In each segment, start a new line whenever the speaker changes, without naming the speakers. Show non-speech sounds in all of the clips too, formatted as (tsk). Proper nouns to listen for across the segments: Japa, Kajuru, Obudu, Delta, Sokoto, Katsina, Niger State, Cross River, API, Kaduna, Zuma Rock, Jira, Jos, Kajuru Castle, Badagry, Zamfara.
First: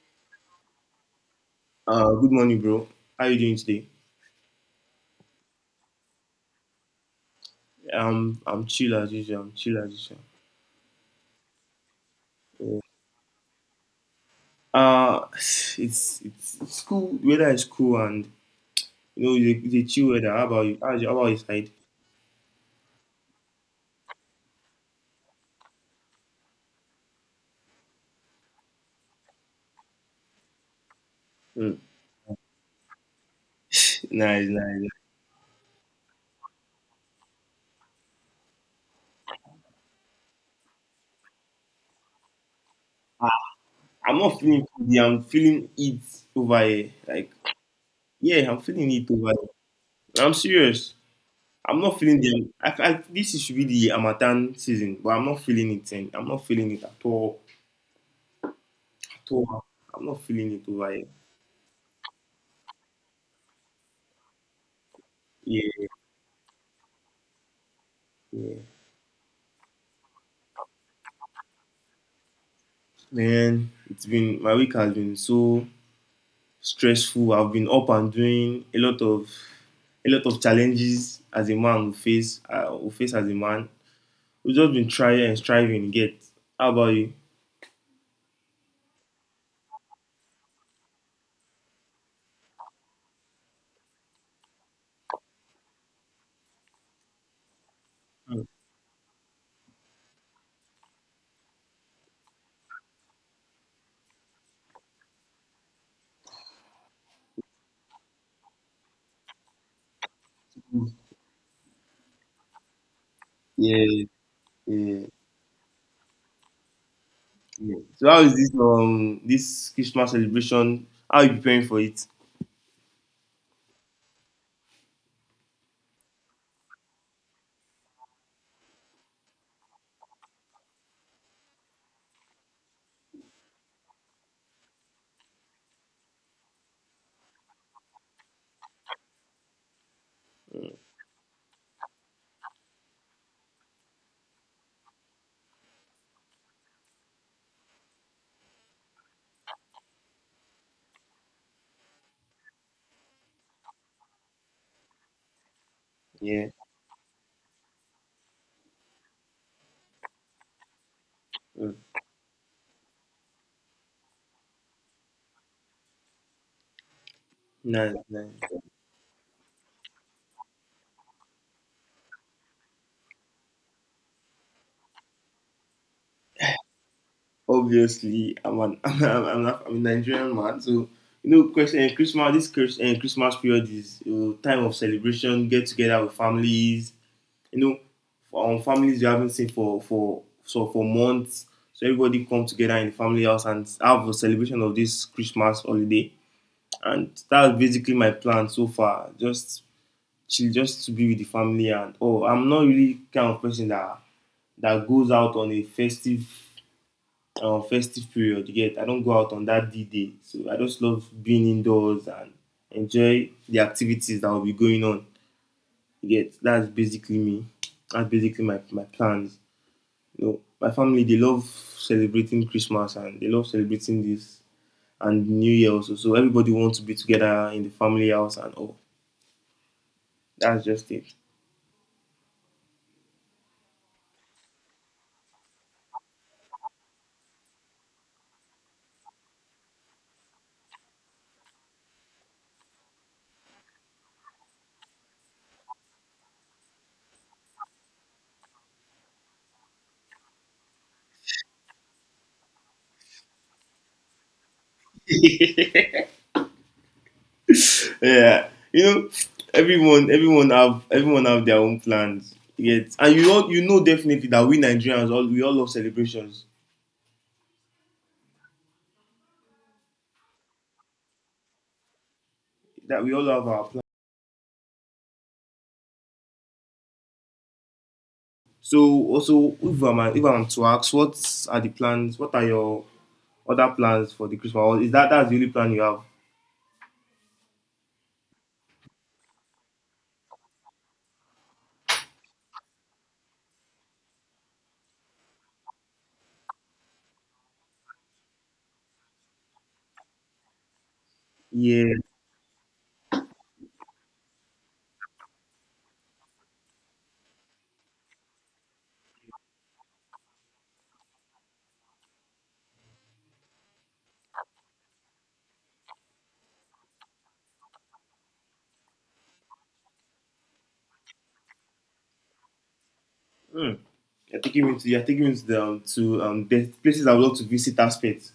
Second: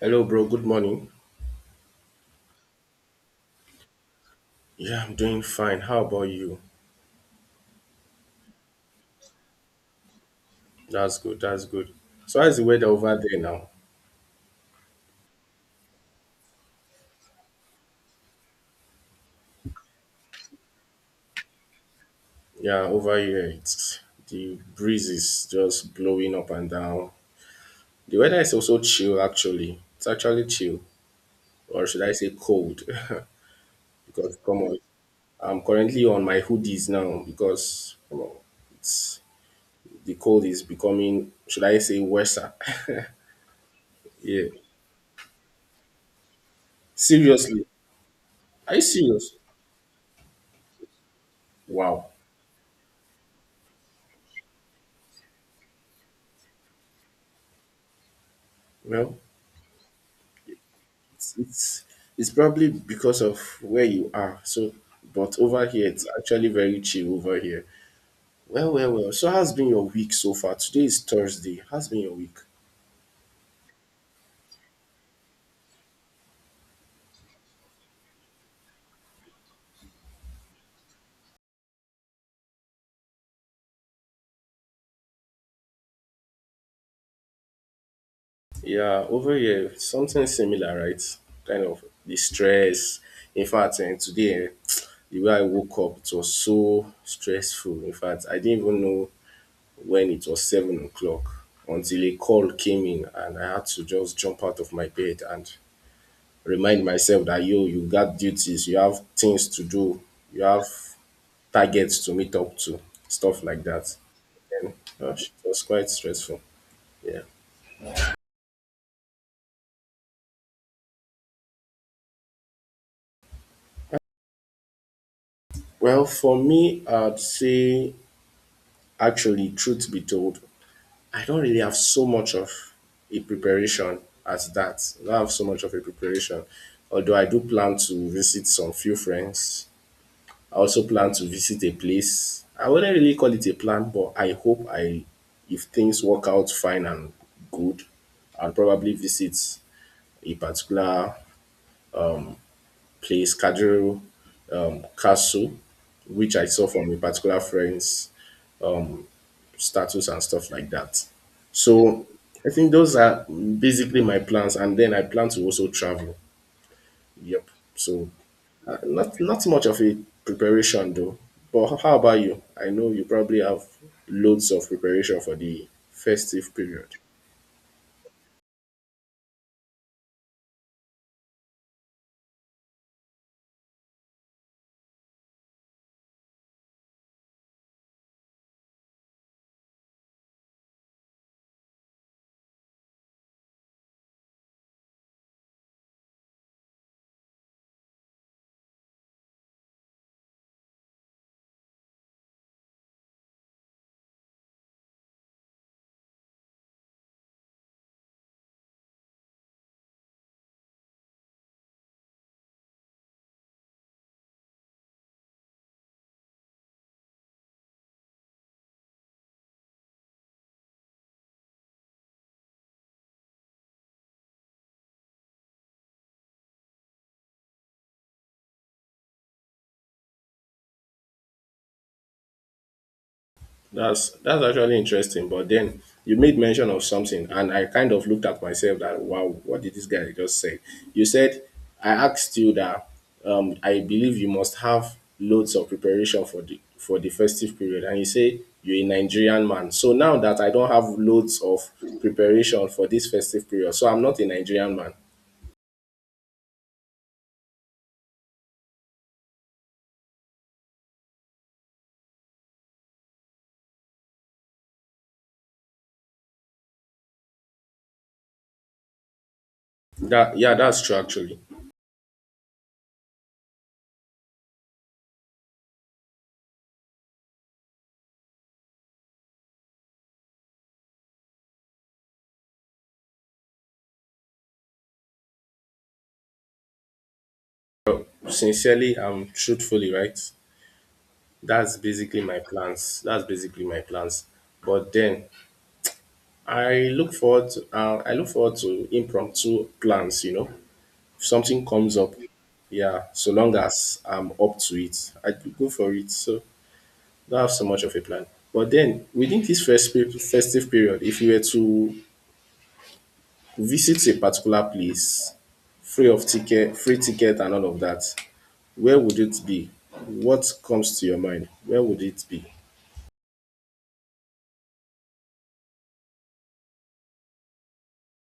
Hello, bro. Good morning.
Good morning, bro. How you doing today?
Yeah, I'm doing fine. How about you?
I'm chill as usual. I'm chill as usual.
That's good. That's good. So, how's the
Yeah.
weather over there now?
Uh, it's it's cool. Weather is cool, and you know the chill weather. How about you? How about your side?
Yeah, over here, it's the breeze is just blowing up and down. The weather is also chill, actually. It's actually chill,
Hmm.
or should I say cold? (laughs)
(sighs) (laughs)
Because,
Nice,
come on,
nice.
I'm currently on my hoodies now because, come on, it's, the cold is becoming, should I say, worse.
I'm
(laughs)
not
Yeah.
feeling cozy. I'm feeling it over here. Like,
Seriously.
yeah, I'm
Are you
feeling it over
serious?
here. I'm serious. I'm not
Wow.
feeling them. This should be the Amatan season, but I'm not feeling it. And I'm not feeling it at all.
Well,
At all. I'm not feeling it over here.
it's it's probably because of where you are. So, but over here,
Yeah.
it's actually very chill over here.
Yeah.
Well, well, well. So, how's been your week so far? Today is Thursday. How's been your week?
Man, it's been my week has been so stressful. I've been up and doing a lot of challenges as a man will face, will face as a man. We've just been trying and striving. To Get How about you?
Yeah, over here, something similar, right? Kind of the stress. In fact, and today, (tsk) the way I woke up, it was so stressful. In fact, I didn't even know when it was 7 o'clock until a call came in, and I had to just jump out of my bed and remind myself that yo, you got duties, you have things to do, you have targets to meet up to, stuff like that.
Yeah,
And
yeah,
it was quite stressful. Yeah.
yeah. So how is this Christmas celebration? How are you preparing for it?
Well, for me, I'd say actually, truth be told, I don't really have so much of a preparation as that. I don't have so much of a preparation. Although I do plan to visit some few friends, I also plan to visit a place. I wouldn't really call it a plan, but I hope I, if things work out fine and good, I'll probably visit a particular place, Kajuru Castle, which I
Yeah,
saw from a particular friend's status and stuff like that.
mm.
So I think those are basically my plans, and then I plan to also travel. Yep.
Nice,
So
nice.
not much of a preparation though. But how about you? I know you probably have loads of preparation for the festive period.
Obviously, I'm an (laughs) a Nigerian man, so Christmas Christmas period is you time of celebration, get together with families, you know, families you haven't seen for months. So everybody come together in the family house and have a celebration of this Christmas holiday. And that's basically my plan so far. Just chill, just to be with the family, and oh, I'm not really kind of person that goes out on a festive period. You get, I don't go out on that D day, so I just love being indoors and enjoy the activities that will be going on. You get, that's basically me. That's basically my plans. You know, my family they love celebrating Christmas, and they love celebrating this and New Year also. So everybody wants to be together in the family house and all. That's just it.
That's actually interesting. But then you made mention of something, and I kind of looked at myself that wow, what did this guy just say? You said I asked you that I believe you must have loads of preparation for the festive period, and you say you're a Nigerian man. So now that I don't have loads of preparation for this festive period, so I'm not a Nigerian man.
Yeah, you know, everyone have their own plans. Yet, and you know definitely that we all love celebrations.
That yeah, that's true actually.
That we all have our plans. So also, if I'm to ask, what are the plans? What are your other plans for the Christmas? Or is that that's the only plan you have?
Sincerely and truthfully, right? That's basically my plans. That's basically my plans. But then I look forward to I look forward to impromptu plans, you know. If something
Yeah.
comes up, yeah, so long as I'm up to it, I could go for it. So don't have so much of a plan. But then within this festive period, if you were to visit a particular place, free of ticket, free ticket and all of that, where would it be? What comes to your mind? Where would it be?
Hmm. You're taking me to the places I would love to visit aspect.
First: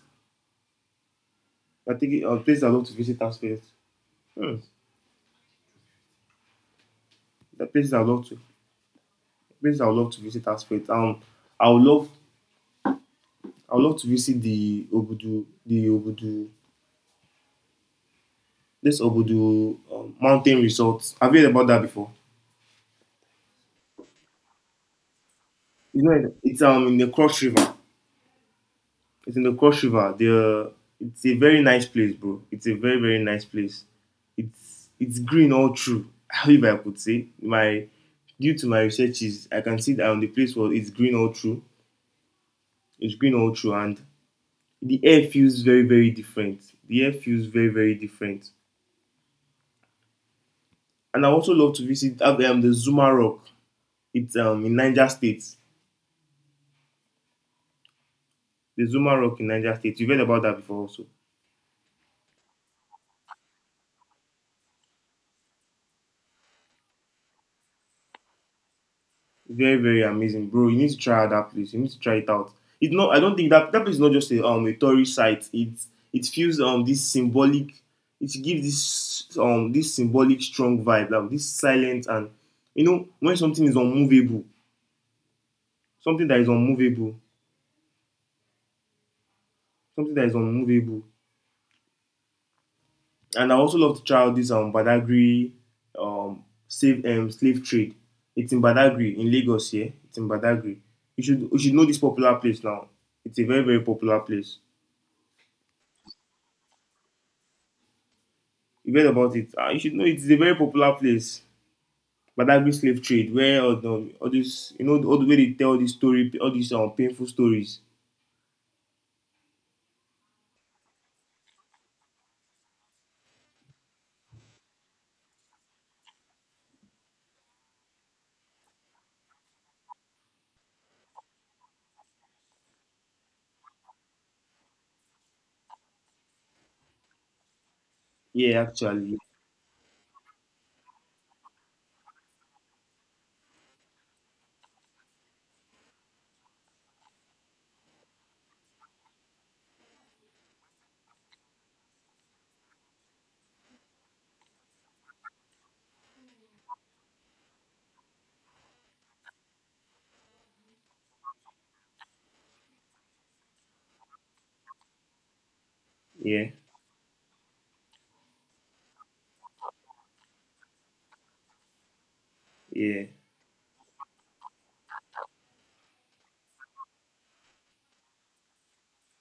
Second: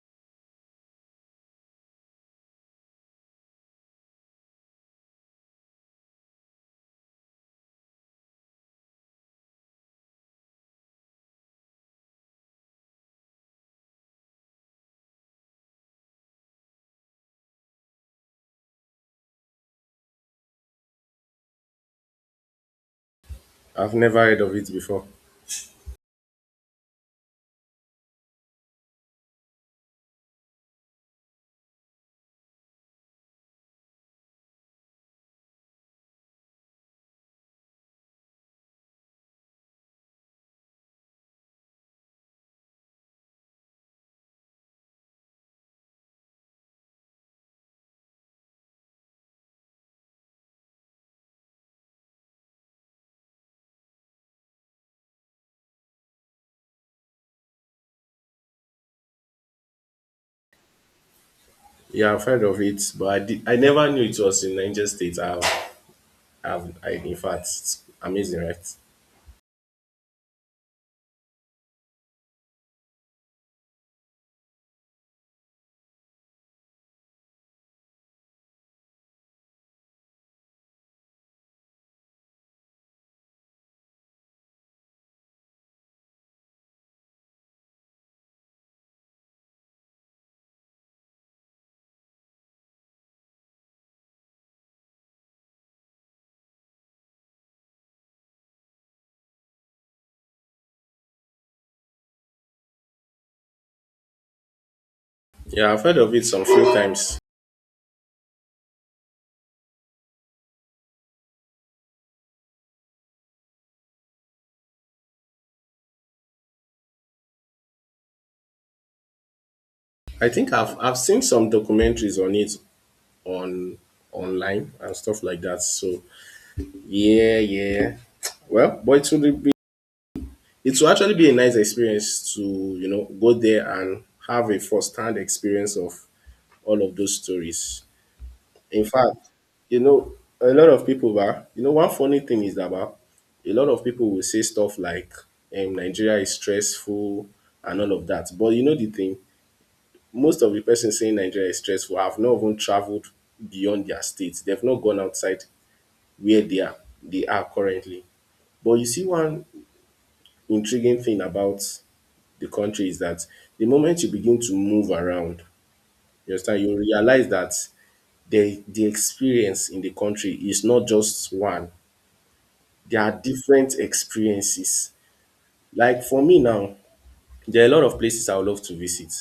You're taking Places I would love to visit aspect. Hmm. The places I would love to places I would love to visit aspect. I would love I would love to visit the Obudu this Obudu mountain resort. Have you heard about that before?
I've never heard of it before.
You know, it's in the Cross River. It's in the Cross River. The it's a very nice place, bro. It's a very very nice place. It's green all through. (laughs) If I could say my Due to my researches, I can see that on the place where it's green all through. It's green all through, and the air feels very very different. The air feels very very different. And I also love to visit the Zuma Rock. It's in Niger State. The Zuma Rock in Niger State. You've heard about that before, also.
Yeah, I've heard of it, but I, did, I never knew it was in Niger State. I, in fact, it's amazing, right?
Very, very amazing, bro. You need to try out that place. You need to try it out. It's not. I don't think that that place is not just a tourist site. It feels this symbolic. It gives this symbolic strong vibe, like this silent, and you know, when something is unmovable, something that is unmovable, something that is unmovable. And I also love to try out this Badagry slave trade. It's in Badagry in Lagos here. It's in Badagry. You should know this popular place now. It's a very very popular place.
Yeah, I've heard of it some few times.
You've heard about it. Ah, you should know it's a very popular place. Badagry slave trade, where all, the, all this, you know, all the way they tell this story, all these painful stories.
I think I've seen some documentaries on it on online and stuff like that. So yeah, yeah. Well, but it will be it will actually be a nice experience to you know go there and have a first hand experience of all of those stories.
Yeah,
In
actually.
fact, you know, a lot of people bah, you know, one funny thing is that bah, a lot of people will say stuff like Nigeria is stressful and all of that. But you know the thing, most of the person saying Nigeria is stressful have not even traveled beyond their states. They've not gone outside where they are currently. But you see one intriguing thing about the country is that the moment you begin to move around, you
Yeah,
understand, you realize that the experience in the country is not just one. There
yeah,
are different experiences. Like for me now, there are a lot of places I would love to visit,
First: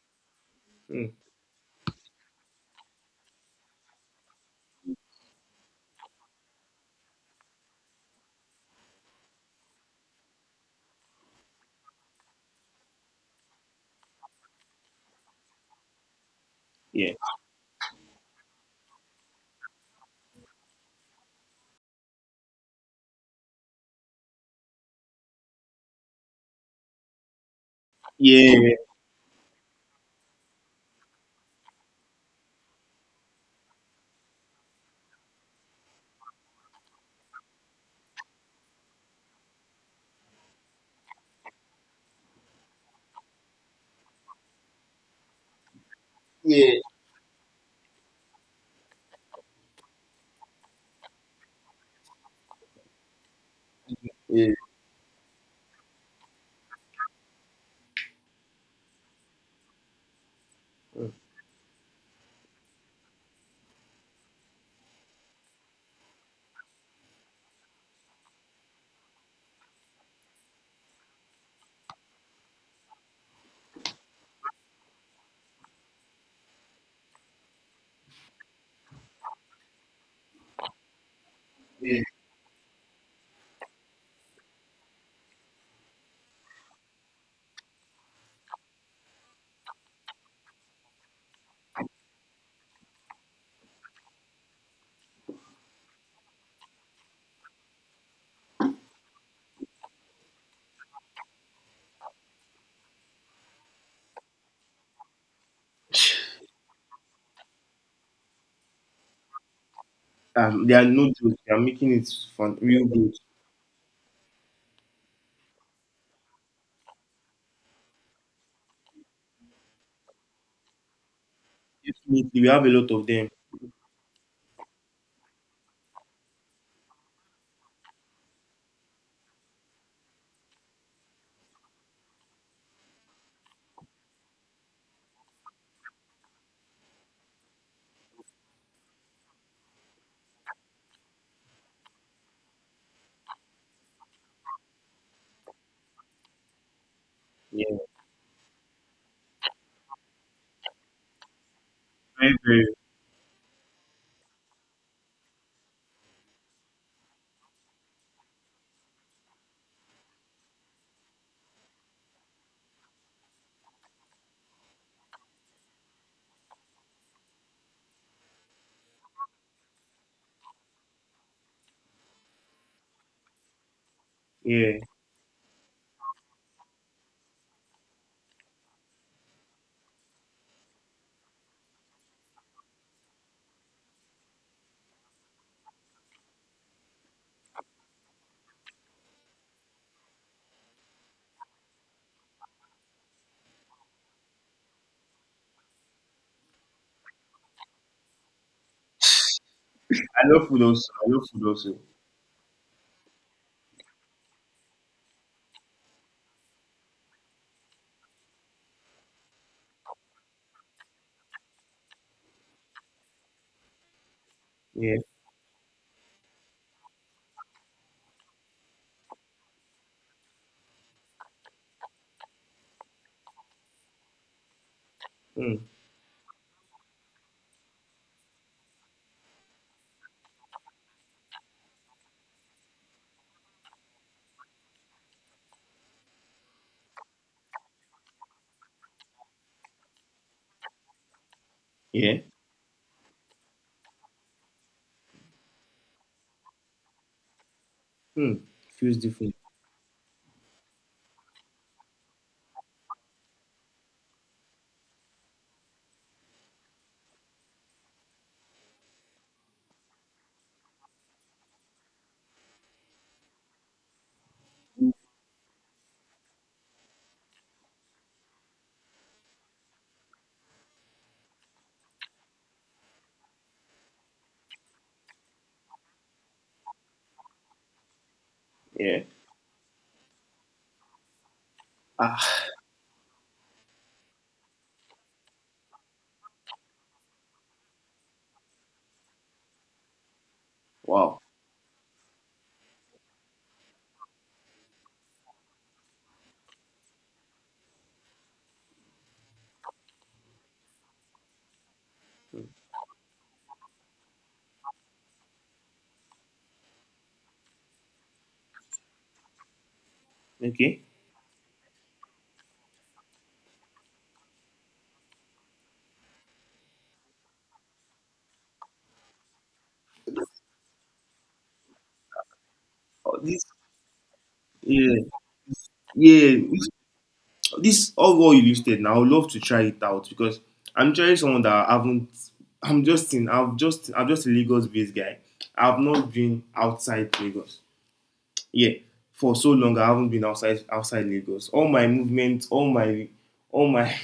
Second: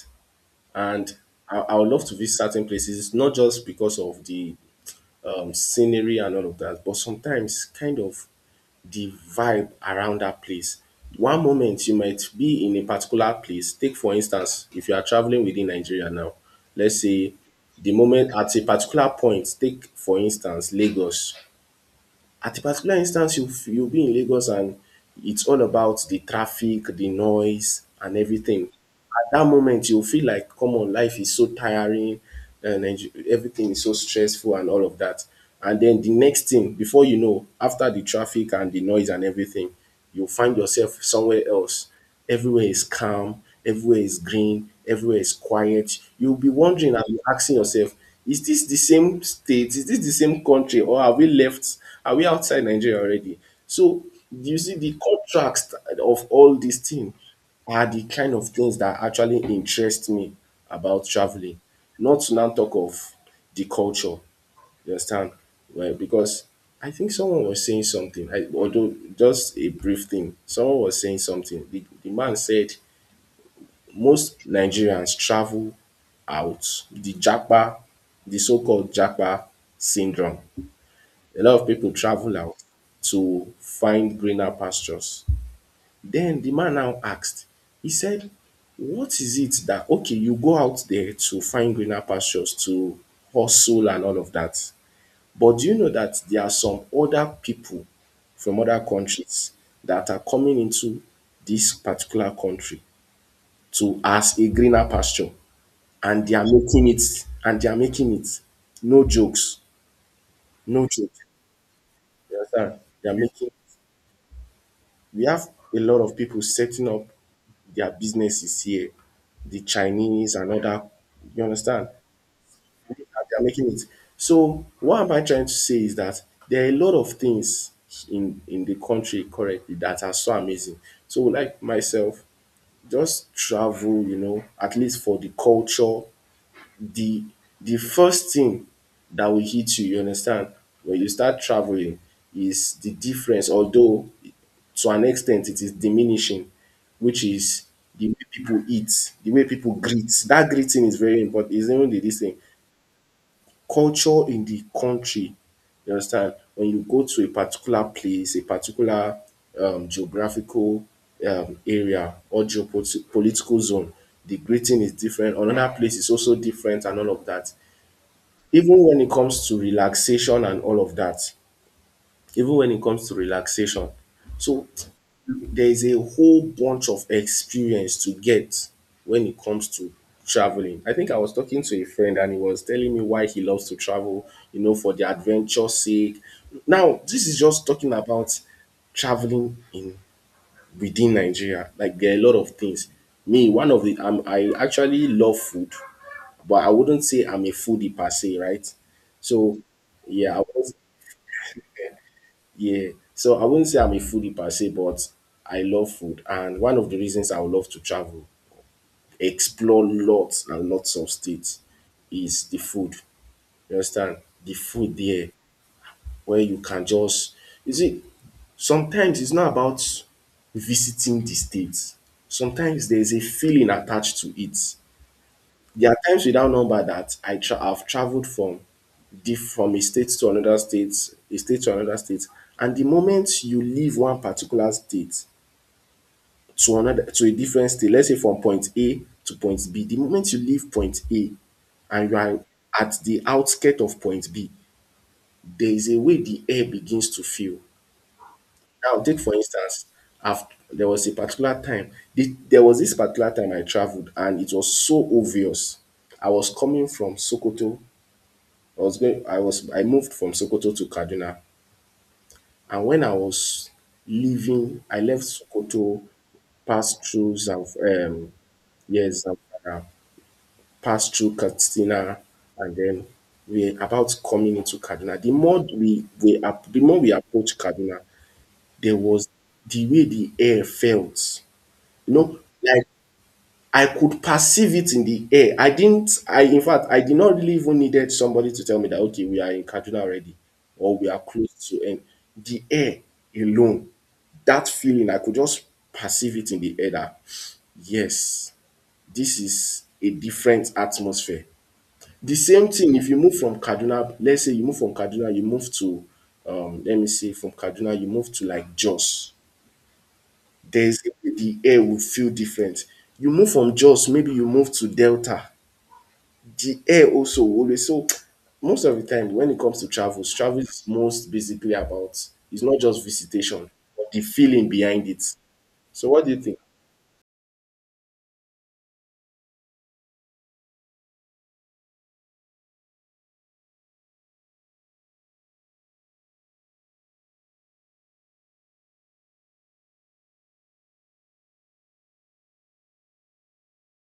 and
mm.
I would love to visit certain places not just because of the scenery and all of that, but sometimes kind of the vibe around that place. One moment you might be in a particular place. Take for instance, if you are traveling within Nigeria now, let's
Yeah,
say the moment at a particular point, take for instance Lagos, at a particular instance you'll be in Lagos and it's all about the traffic, the noise and
yeah,
everything. At that moment you'll feel like come on life is so tiring and everything is so stressful and all of that. And then the next thing, before you know, after the traffic and the noise and everything, you'll find yourself somewhere else. Everywhere is calm, everywhere is green, everywhere is quiet. You'll be
yeah,
wondering and asking yourself, is this the same state? Is this the same country? Or have we left? Are we outside Nigeria already? So
yeah.
you see the contrast of all these things are the kind of things that actually interest me about
Mm.
traveling. Not to now talk of the culture. You understand? Right, because I think someone was saying something, I, although just a brief thing. Someone was saying something. The man said most Nigerians travel out, the Japa, the so-called Japa syndrome. A lot of people
Yeah.
travel out to find greener pastures. Then the man now asked, he said, what is it that okay, you go out there to find greener pastures, to hustle and all of that. But do you know that there are some other people from other countries that are coming into this particular country to as a greener pasture and they are making it and they are making it. No jokes.
They are
No
no
joke.
jokes. They are making it
You
fun,
understand?
real
They are
good.
making we have a lot of people setting up their businesses here. The Chinese and other, you understand?
Definitely, we have a lot of them.
They are making it. So what am I trying to say is that there are a lot of things in the country currently that are so amazing. So like myself, just travel, you know, at least for the culture. The the first thing that will hit you, you understand, when you start traveling is the difference, although to an extent it is diminishing, which is
Yeah,
the way people eat, the way people greet. That greeting is very important. It's even the this
very,
thing
very.
culture in the country. You understand? When you go to a particular place, a particular geographical area or geopolitical zone, the greeting is different. Another place is also different and all of that. Even when it comes to relaxation and all of that, even when it comes to relaxation. So
Yeah,
there is a whole bunch of experience to get when it comes to traveling. I think I was talking to a friend and he was telling me why he loves to travel, you know, for the adventure's sake. Now, this is just talking about traveling in within Nigeria. Like there are a lot of things. Me, one of the I actually love food, but I wouldn't say I'm a foodie per se, right? So
I
yeah, I
love food
wouldn't
also. I love food also.
yeah. So I wouldn't say I'm a foodie per se, but I love food. And one of the reasons I would love to travel, explore lots and lots of states, is the food. You understand? The food
Yeah,
there where you can just you see, sometimes it's not about visiting the states. Sometimes there's a feeling attached to it.
mm.
There are times without number that I've traveled from from a state to another state, a state to another state. And the moment you leave one particular state to another to a different state, let's say from point A to point B, the moment you leave point A and you
Yeah,
are at the outskirt of point B, there is a way the air begins to feel.
mm. Feels
Now, take for
different.
instance, I've, there was a particular time, there was this particular time I traveled and it was so obvious. I was coming from Sokoto, I was going I was I moved from Sokoto to Kaduna, and when I was leaving I left Sokoto, passed through Zamf yes Zamfara, passed through Katsina and then we're about coming into Kaduna. The more the more we approached Kaduna, there
Yeah.
was the way the air felt. You know,
Ah,
like I could perceive it in the air. I didn't, I, in fact, I did not really even needed somebody to tell me that, okay, we are in Kaduna already or we are
wow.
close to end. The air alone, that feeling, I could just perceive it in the air that, yes, this is a different atmosphere. The same thing if you move from Kaduna, let's say you move from Kaduna, you move to, let me say, from Kaduna, you move to like Jos.
Okay.
There's the air will feel different. You move from Jos, maybe you move to Delta. The air also always so most of the time when it comes to travels, travel is most basically about it's not just
Oh, this.
visitation, but the feeling
Yeah.
behind it. So what do
Yeah,
you think?
this all what you listed now. I would love to try it out because I'm trying someone that I haven't. I'm just in. I've just. I'm just a Lagos-based guy. I've not been outside Lagos. Yeah, for so long I haven't been outside Lagos. All my movements, all my (laughs)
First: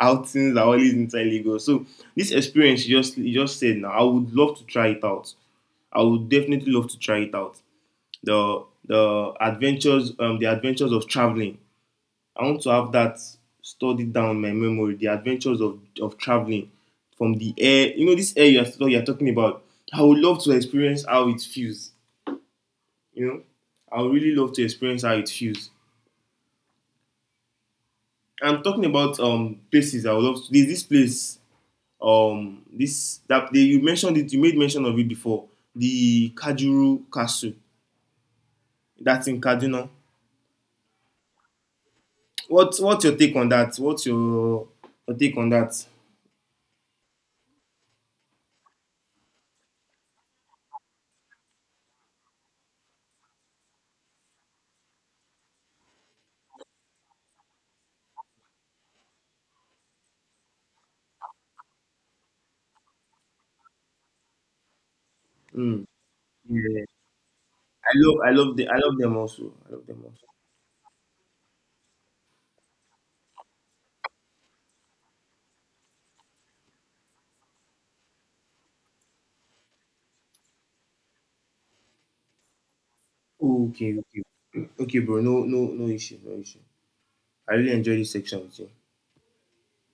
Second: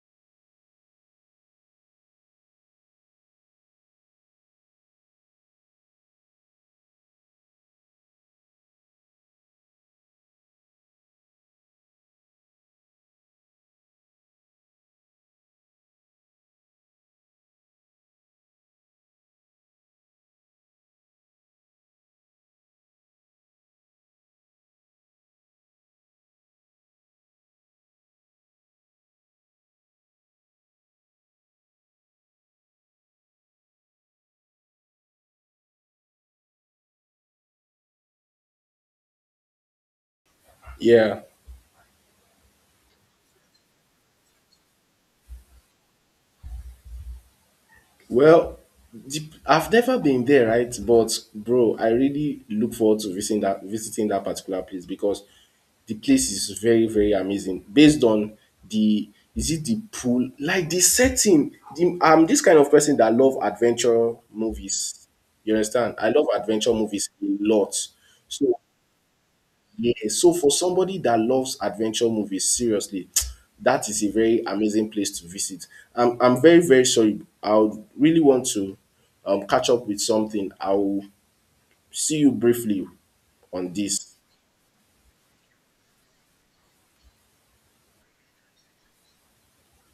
outings are always inside Lagos. So this experience you just said now, I would love to try it out. I would definitely love to try it out. The adventures of traveling. I want to have that studied down my memory, the adventures of traveling from the air. You know, this air you're talking about, I would love to experience how it feels. You know, I would really love to experience how it feels. I'm talking about places I would love to. There's this place, you made mention of it before. The Kajuru Castle, that's in Kaduna.
Yeah.
What's your take on that? What's your take on that?
Well, dep I've never been there, right? But bro, I really look forward to visiting that particular place because the place is very, very amazing. Based on the is it the pool? Like the setting. The, I'm this kind of person that love adventure movies. You
Mm.
understand? I love adventure
Yeah.
movies a lot. So
I love them also. I love
yeah,
them also.
so for somebody that loves adventure movies, seriously, (tsk) that is a very amazing place to visit. I'm very, very sorry. I would really want to catch up with something. I'll see you briefly on
Okay,
this.
okay. Okay, bro. No, no, no issue, no issue. I really enjoy this section with you.